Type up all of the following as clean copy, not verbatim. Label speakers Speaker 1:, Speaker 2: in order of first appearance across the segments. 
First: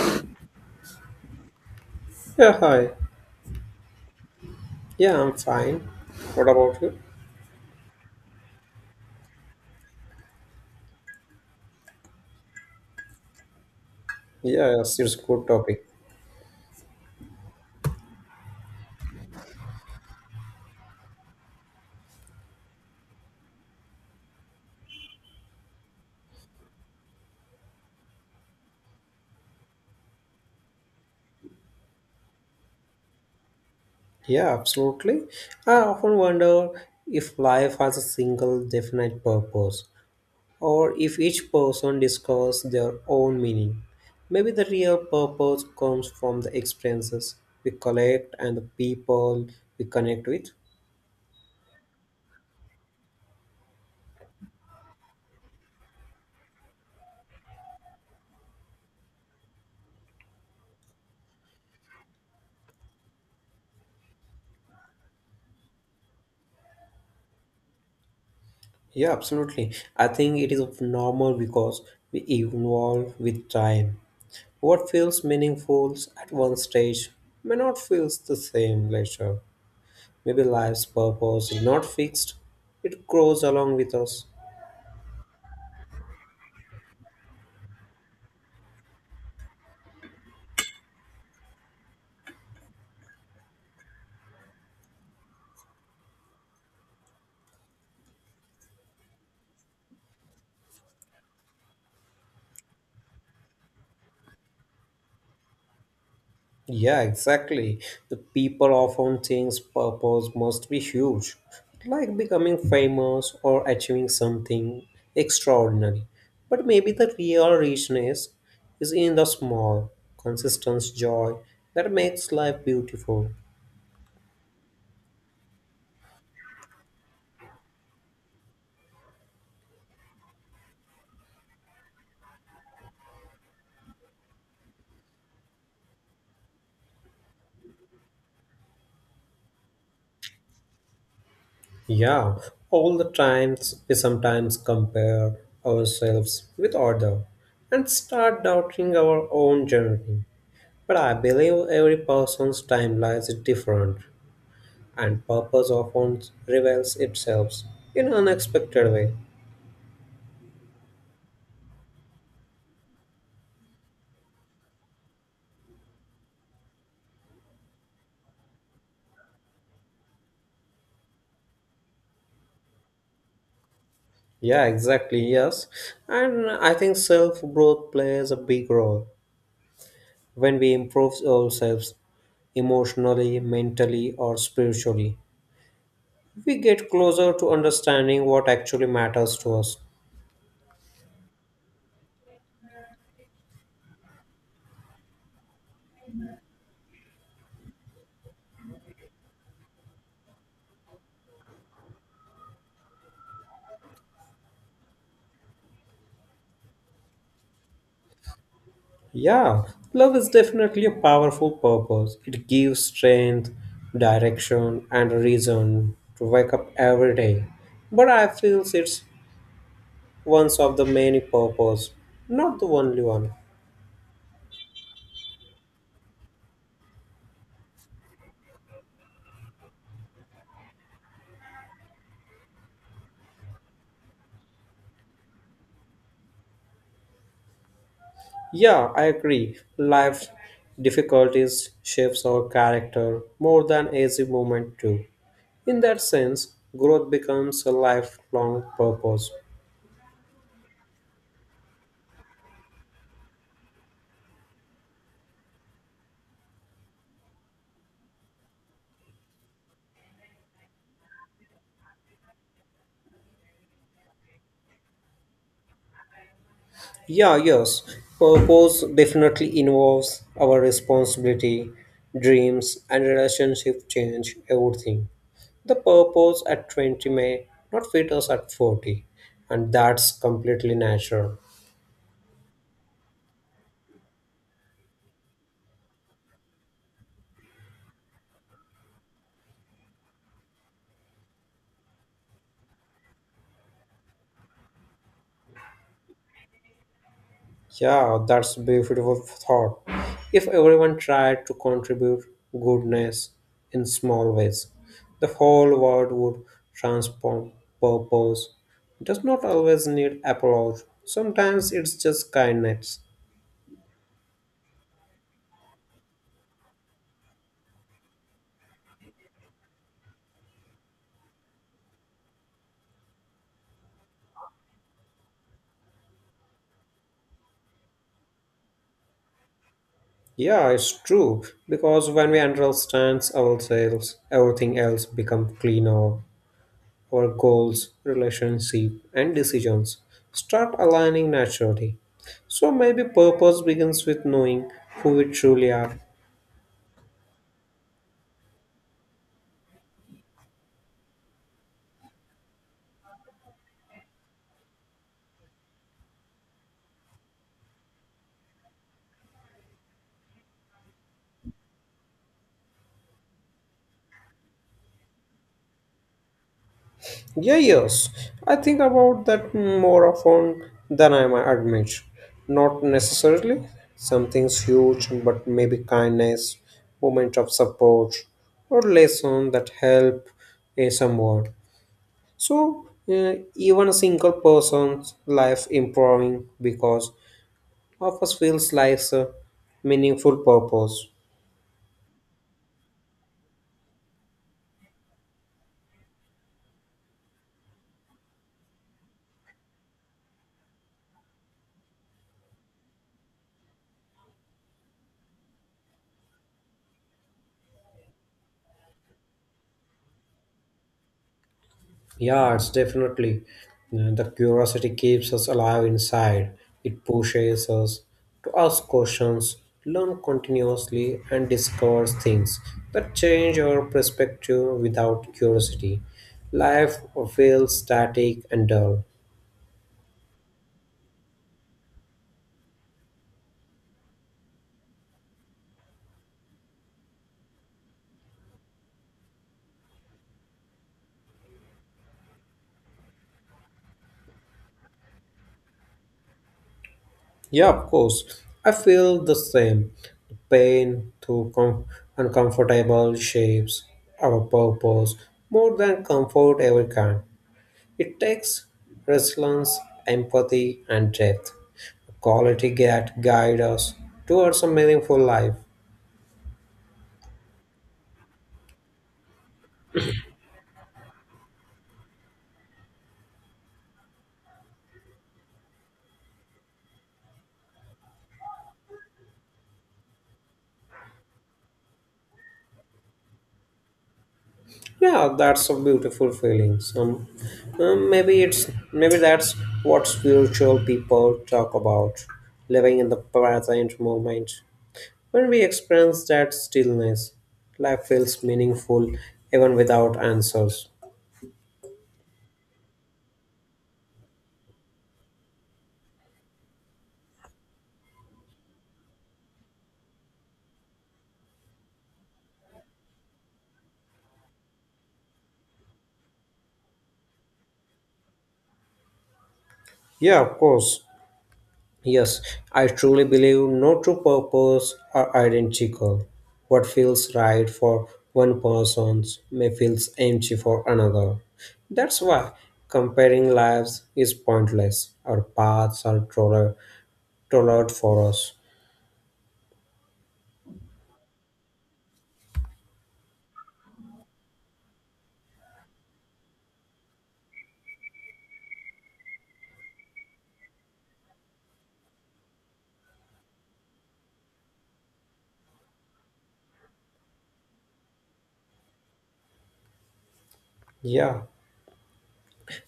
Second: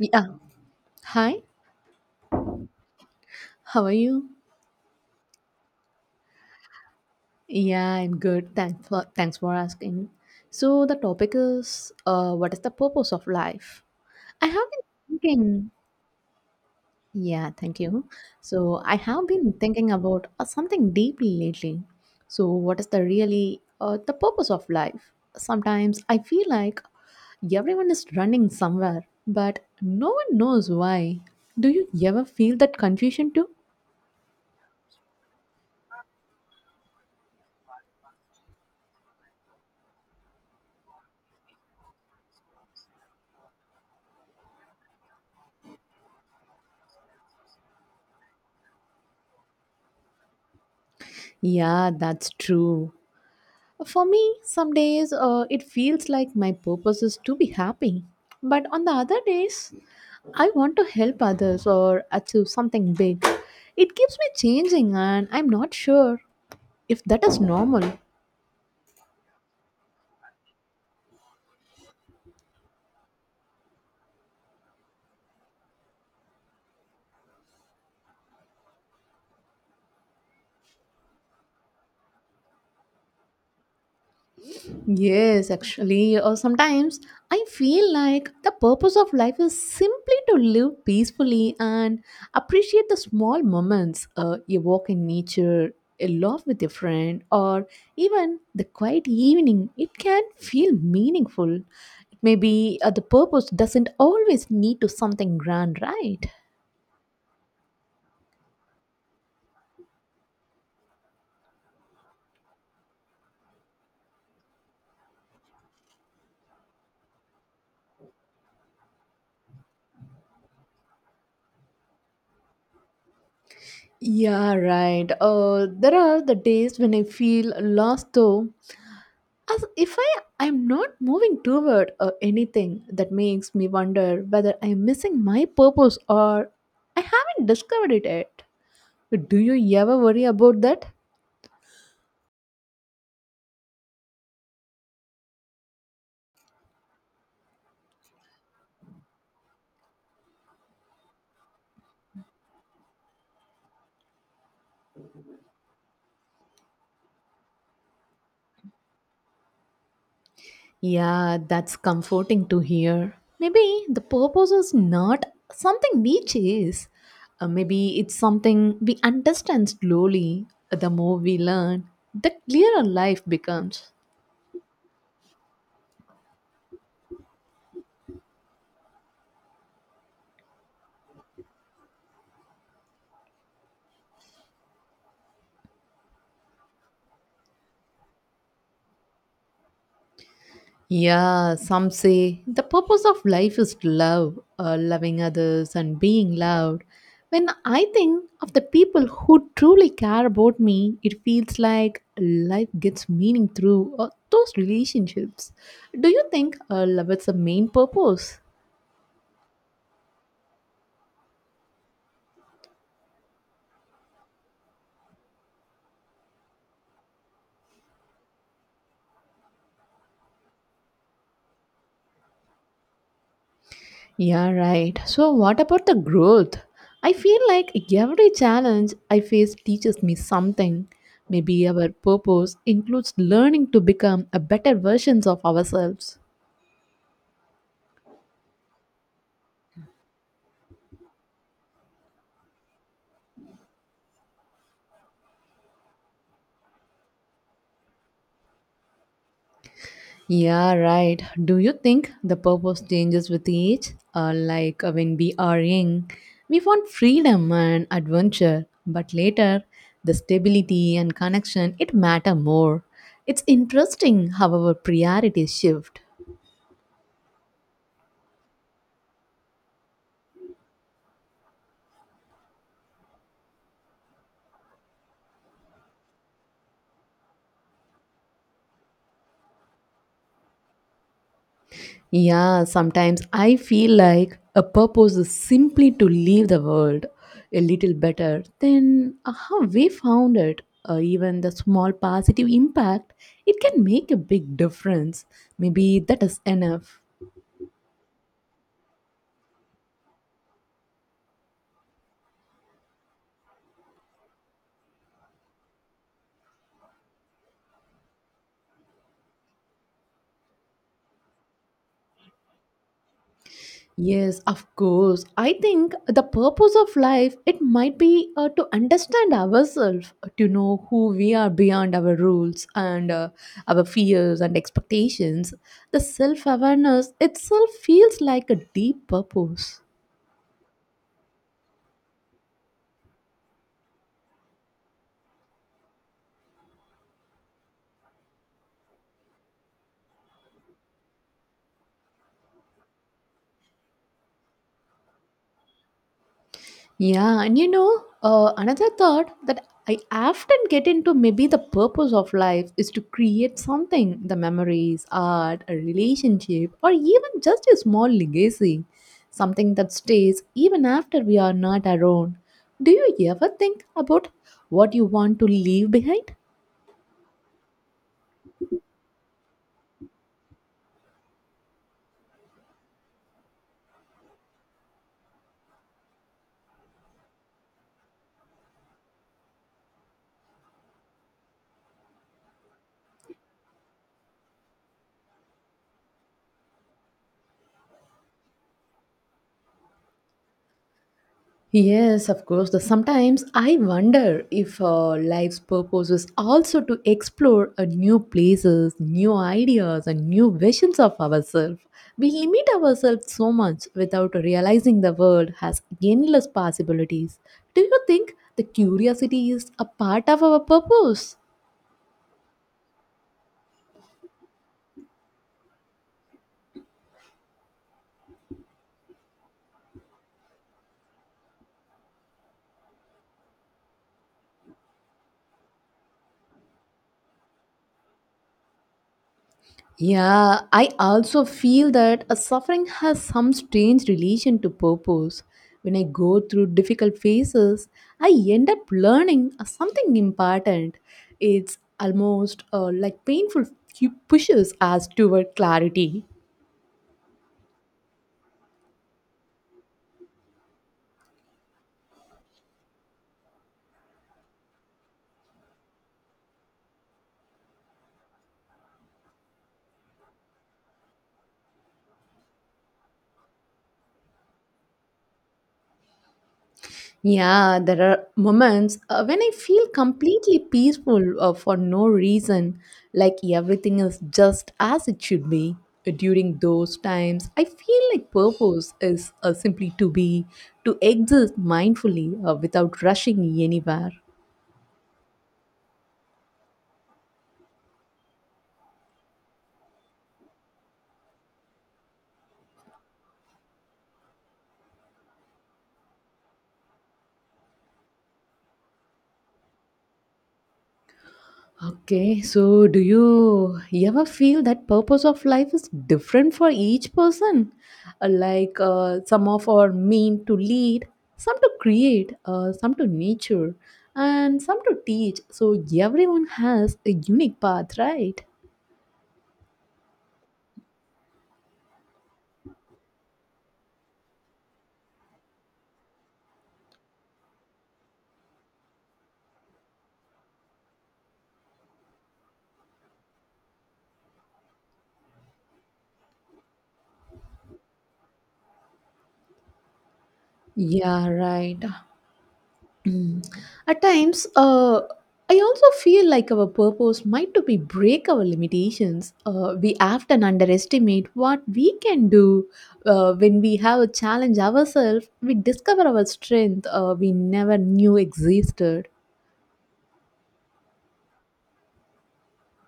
Speaker 1: Yeah. Hi.
Speaker 2: Yeah, hi.
Speaker 1: How are you?
Speaker 2: Yeah, I'm fine. What about you?
Speaker 1: Yeah, I'm good. Thanks for asking. So the topic is what is the purpose of life? I have
Speaker 2: Yeah,
Speaker 1: been
Speaker 2: yes, it's a good
Speaker 1: thinking,
Speaker 2: topic.
Speaker 1: yeah, thank you. So I have been thinking about something deeply lately. So what is the really the purpose of life? Sometimes I feel like everyone is running somewhere, but no one knows why. Do you ever feel that confusion too?
Speaker 2: Yeah, absolutely. I often wonder if life has a single definite purpose, or if each person discovers their own meaning. Maybe the real purpose comes from the experiences we collect and the people we connect with.
Speaker 1: Yeah, that's true. For me, some days it feels like my purpose is to be happy. But on the other days, I want to help others or achieve something big. It keeps me changing, and I'm not sure if that is normal.
Speaker 2: Yeah, absolutely. I think it is normal because we evolve with time. What feels meaningful at one stage may not feel the same later. Maybe life's purpose is not fixed, it grows along with us.
Speaker 1: Yes, actually, or sometimes I feel like the purpose of life is simply to live peacefully and appreciate the small moments. A walk in nature, a laugh with a friend, or even the quiet evening. It can feel meaningful. Maybe the purpose doesn't always need to something grand, right?
Speaker 2: Yeah, exactly. The people often think purpose must be huge, like becoming famous or achieving something extraordinary. But maybe the real richness is in the small, consistent joy that makes life beautiful.
Speaker 1: Yeah, right. There are the days when I feel lost, though, as if I'm not moving toward anything that makes me wonder whether I'm missing my purpose or I haven't discovered it yet. Do you ever worry about that?
Speaker 2: Yeah, all the times we sometimes compare ourselves with others and start doubting our own journey. But I believe every person's timeline is different and purpose often reveals itself in unexpected way.
Speaker 1: Yeah, that's comforting to hear. Maybe the purpose is not something we chase. Maybe it's something we understand slowly. The more we learn, the clearer life becomes.
Speaker 2: Yeah, exactly, yes. And I think self-growth plays a big role when we improve ourselves emotionally, mentally or spiritually. We get closer to understanding what actually matters to us.
Speaker 1: Yeah, some say the purpose of life is love, loving others and being loved. When I think of the people who truly care about me, it feels like life gets meaning through those relationships. Do you think love is the main purpose?
Speaker 2: Yeah, love is definitely a powerful purpose. It gives strength, direction, and a reason to wake up every day. But I feel it's one of the many purposes, not the only one.
Speaker 1: Yeah, right. So, what about the growth? I feel like every challenge I face teaches me something. Maybe our purpose includes learning to become a better versions of ourselves.
Speaker 2: Yeah, I agree. Life difficulties shapes our character more than easy moment do. In that sense, growth becomes a lifelong purpose.
Speaker 1: Yeah, right. Do you think the purpose changes with age? Like when we are young, we want freedom and adventure, but later, the stability and connection it matter more. It's interesting how our priorities shift.
Speaker 2: Yeah, yes. Purpose definitely involves our responsibility, dreams, and relationship change everything. The purpose at 20 may not fit us at 40, and that's completely natural.
Speaker 1: Yeah, sometimes I feel like a purpose is simply to leave the world a little better than how we found it. Even the small positive impact, it can make a big difference. Maybe that is enough.
Speaker 2: Yeah, that's a beautiful thought. If everyone tried to contribute goodness in small ways, the whole world would transform. Purpose does not always need applause. Sometimes it's just kindness.
Speaker 1: Yes, of course. I think the purpose of life it might be to understand ourselves, to know who we are beyond our rules and our fears and expectations. The self-awareness itself feels like a deep purpose.
Speaker 2: Yeah, it's true because when we understand ourselves, everything else becomes cleaner. Our goals, relationships, and decisions start aligning naturally. So maybe purpose begins with knowing who we truly are.
Speaker 1: Yeah, and you know, another thought that I often get into maybe the purpose of life is to create something the memories, art, a relationship, or even just a small legacy, something that stays even after we are not around. Do you ever think about what you want to leave behind?
Speaker 2: Yeah, yes, I think about that more often than I might admit. Not necessarily something's huge, but maybe kindness, moment of support, or lesson that help someone. So even a single person's life improving because Office feels like a meaningful purpose.
Speaker 1: Yes, of course. The, sometimes I wonder if life's purpose is also to explore a new places, new ideas, and new visions of ourselves. We limit ourselves so much without realizing the world has endless possibilities. Do you think the curiosity is a part of our purpose?
Speaker 2: Yeah, it's definitely. The curiosity keeps us alive inside. It pushes us to ask questions, learn continuously, and discover things that change our perspective without curiosity. Life feels static and dull.
Speaker 1: Yeah, I also feel that a suffering has some strange relation to purpose. When I go through difficult phases, I end up learning something important. It's almost like pushes us toward clarity.
Speaker 2: Yeah, of course. I feel the same. The pain through uncomfortable shapes our purpose more than comfort ever can. It takes resilience, empathy, and depth. Quality that guide us towards a meaningful life.
Speaker 1: Yeah, there are moments when I feel completely peaceful for no reason, like everything is just as it should be. During those times, I feel like purpose is simply to be, to exist mindfully without rushing anywhere.
Speaker 2: Yeah, that's a beautiful feeling. Some, maybe it's maybe that's what spiritual people talk about, living in the present moment. When we experience that stillness, life feels meaningful even without answers.
Speaker 1: Okay, so do you ever feel that purpose of life is different for each person? Like some of are mean to lead, some to create, some to nature, and some to teach. So everyone has a unique path, right?
Speaker 2: Yeah, of course. Yes, I truly believe no true purpose are identical. What feels right for one person may feel empty for another. That's why comparing lives is pointless. Our paths are tailored for us.
Speaker 1: Yeah, right. Mm. At times, I also feel like our purpose might to be break our limitations. We often underestimate what we can do. When we have a challenge ourselves, we discover our strength we never knew existed.
Speaker 2: Yeah,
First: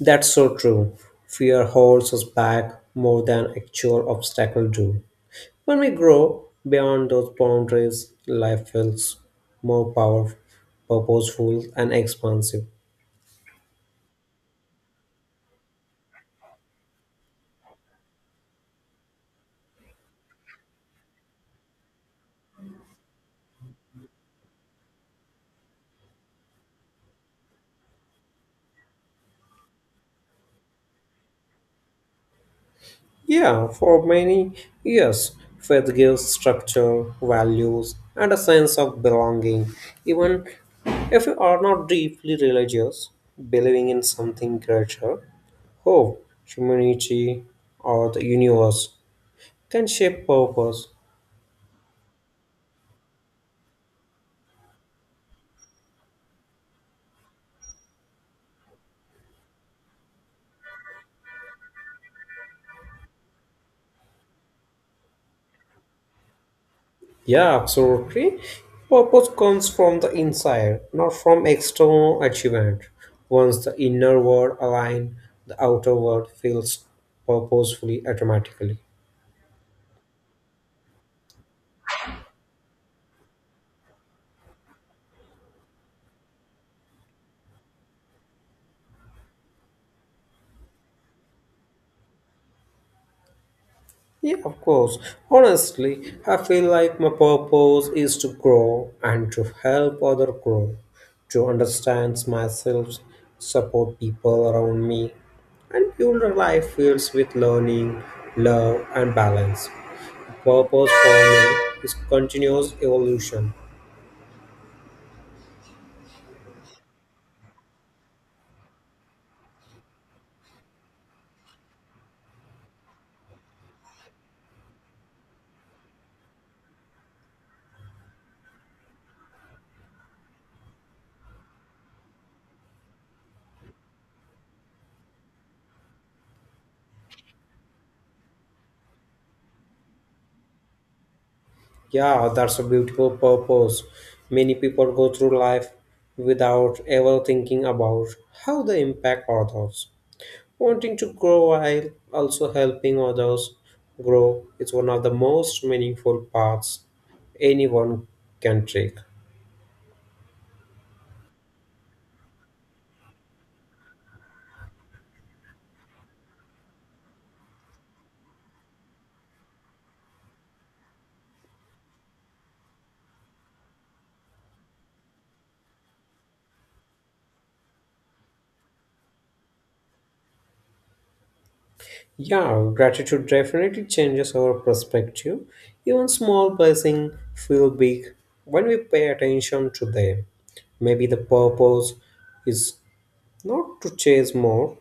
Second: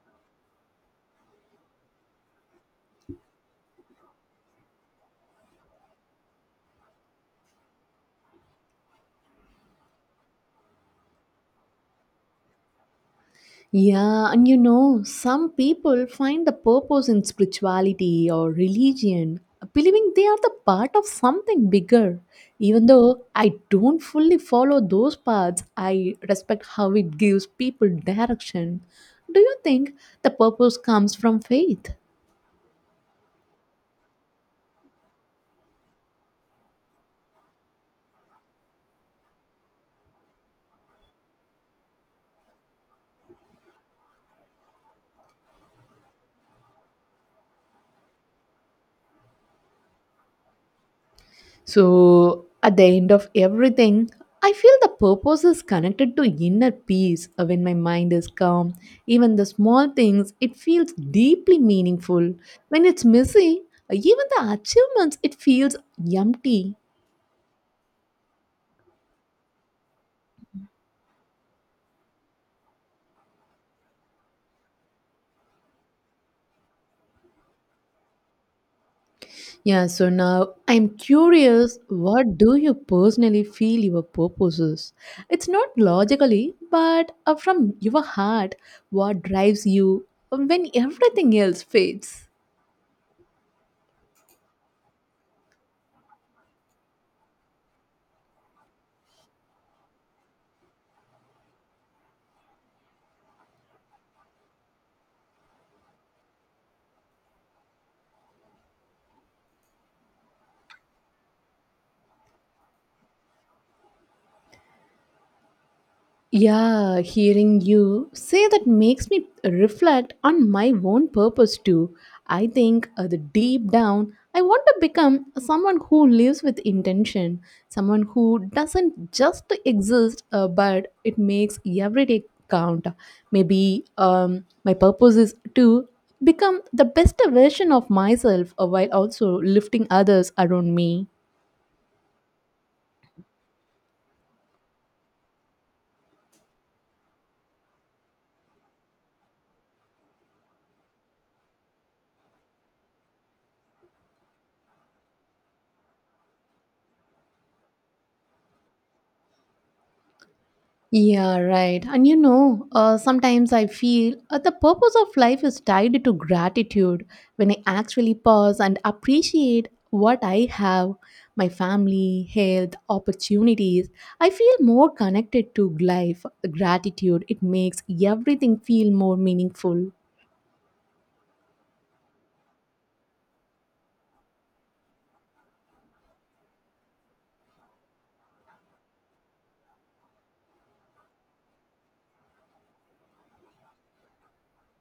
Speaker 2: that's so true. Fear holds us back more than actual obstacles do. When we grow beyond those boundaries, life feels more powerful, purposeful, and expansive.
Speaker 1: Yeah, and you know, some people find the purpose in spirituality or religion, believing they are the part of something bigger. Even though I don't fully follow those paths, I respect how it gives people direction. Do you think the purpose comes from faith?
Speaker 2: Yeah, for many years, faith gives structure, values, and a sense of belonging. Even if you are not deeply religious, believing in something greater, hope, humanity, or the universe can shape purpose.
Speaker 1: So, at the end of everything, I feel the purpose is connected to inner peace. When my mind is calm, even the small things, it feels deeply meaningful. When it's messy, even the achievements, it feels empty.
Speaker 2: Yeah, absolutely. Purpose comes from the inside, not from external achievement. Once the inner world aligns, the outer world feels purposefully automatically.
Speaker 1: Yeah, so now I'm curious, what do you personally feel your purpose is? It's not logically, but from your heart, what drives you when everything else fades?
Speaker 2: Yeah, of course. Honestly, I feel like my purpose is to grow and to help other grow, to understand myself, support people around me, and build a life filled with learning, love, and balance. Purpose for me is continuous evolution.
Speaker 1: Yeah, hearing you say that makes me reflect on my own purpose too. I think the deep down, I want to become someone who lives with intention, someone who doesn't just exist, but it makes every day count. Maybe my purpose is to become the best version of myself while also lifting others around me.
Speaker 2: Yeah, that's a beautiful purpose. Many people go through life without ever thinking about how they impact others. Wanting to grow while also helping others grow is one of the most meaningful paths anyone can take.
Speaker 1: Yeah, right. And you know, sometimes I feel the purpose of life is tied to gratitude. When I actually pause and appreciate what I have, my family, health, opportunities, I feel more connected to life. Gratitude, it makes everything feel more meaningful.
Speaker 2: Yeah, gratitude definitely changes our perspective. Even small blessings feel big when we pay attention to them. Maybe the purpose is not to chase more,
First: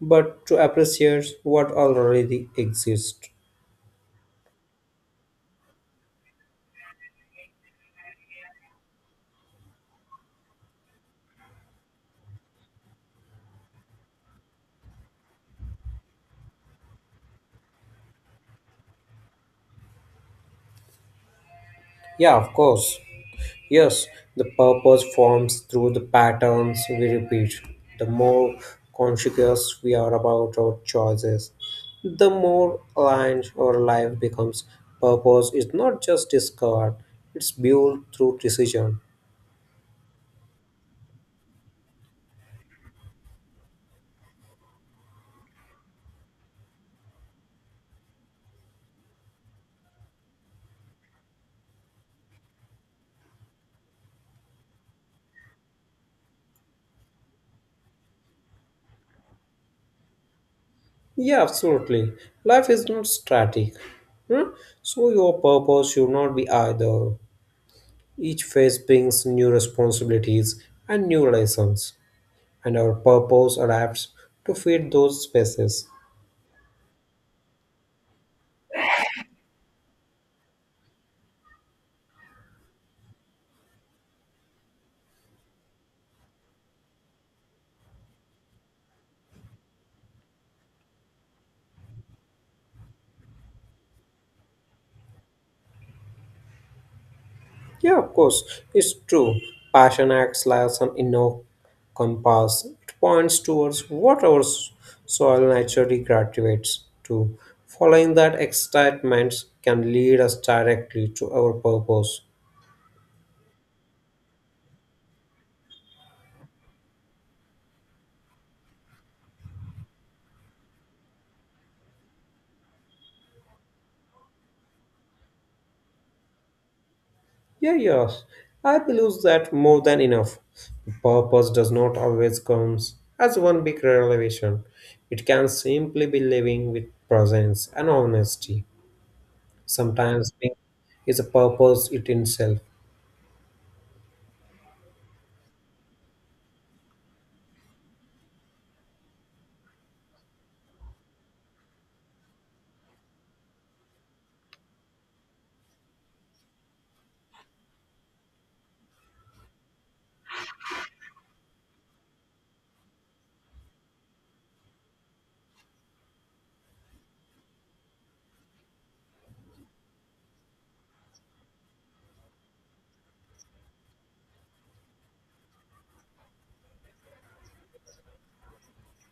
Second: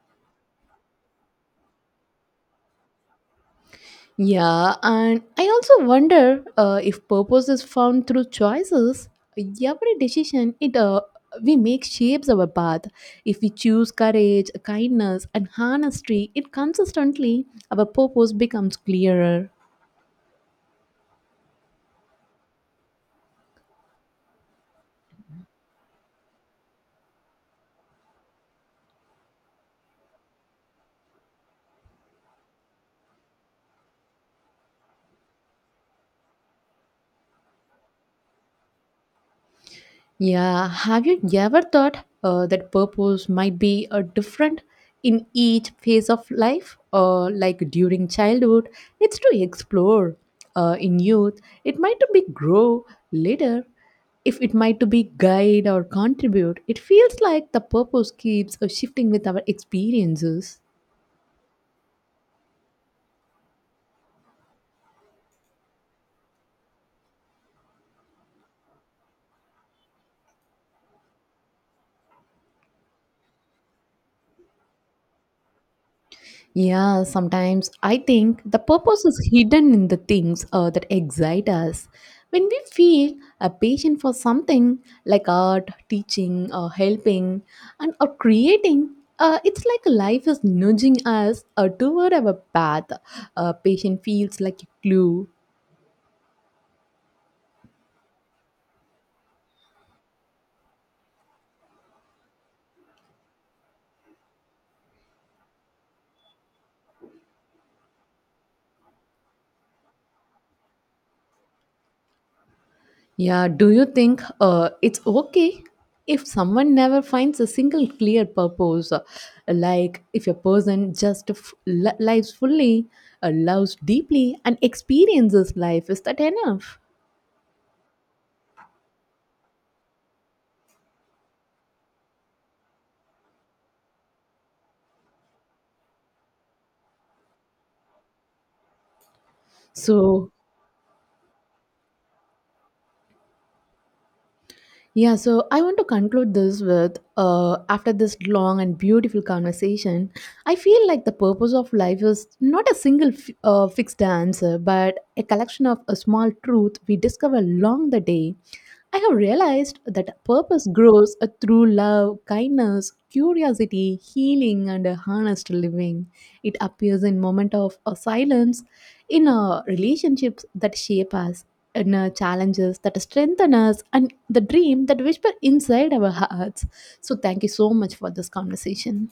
Speaker 2: but to appreciate what already exists.
Speaker 1: Yeah, and I also wonder if purpose is found through choices. Every decision it we make shapes our path. If we choose courage, kindness, and honesty, it consistently our purpose becomes clearer.
Speaker 2: Yeah, of course. Yes, the purpose forms through the patterns we repeat. The more conscious we are about our choices, the more aligned our life becomes. Purpose is not just discovered, it's built through decision.
Speaker 1: Yeah, have you ever thought that purpose might be different in each phase of life? Or like during childhood, it's to explore. In youth, it might to be grow. Later, if it might to be guide or contribute, it feels like the purpose keeps shifting with our experiences.
Speaker 2: Yeah, absolutely. Life is not static. Hmm? So, your purpose should not be either. Each phase brings new responsibilities and new lessons, and our purpose adapts to fit those spaces.
Speaker 1: Yeah, sometimes I think the purpose is hidden in the things that excite us. When we feel a passion for something like art, teaching, or helping, and or creating, it's like life is nudging us toward our path. A patient feels like a clue.
Speaker 2: Yeah, of course, it's true. Passion acts like an inner compass. It points towards what our soil naturally gravitates to. Following that excitement can lead us directly to our purpose.
Speaker 1: Yeah, do you think it's okay if someone never finds a single clear purpose? Like if a person just lives fully, loves deeply, and experiences life, is that enough?
Speaker 2: Yeah, yes, I believe that more than enough. Purpose does not always come as one big revelation. It can simply be living with presence and honesty. Sometimes
Speaker 1: So,
Speaker 2: being is a purpose it itself.
Speaker 1: yeah, so I want to conclude this with after this long and beautiful conversation, I feel like the purpose of life is not a single fixed answer, but a collection of a small truth we discover along the day. I have realized that purpose grows through love, kindness, curiosity, healing, and a honest living. It appears in moment of silence in relationships that shape us, in challenges that strengthen us, and the dream that whisper inside our hearts. So, thank you so much for this conversation.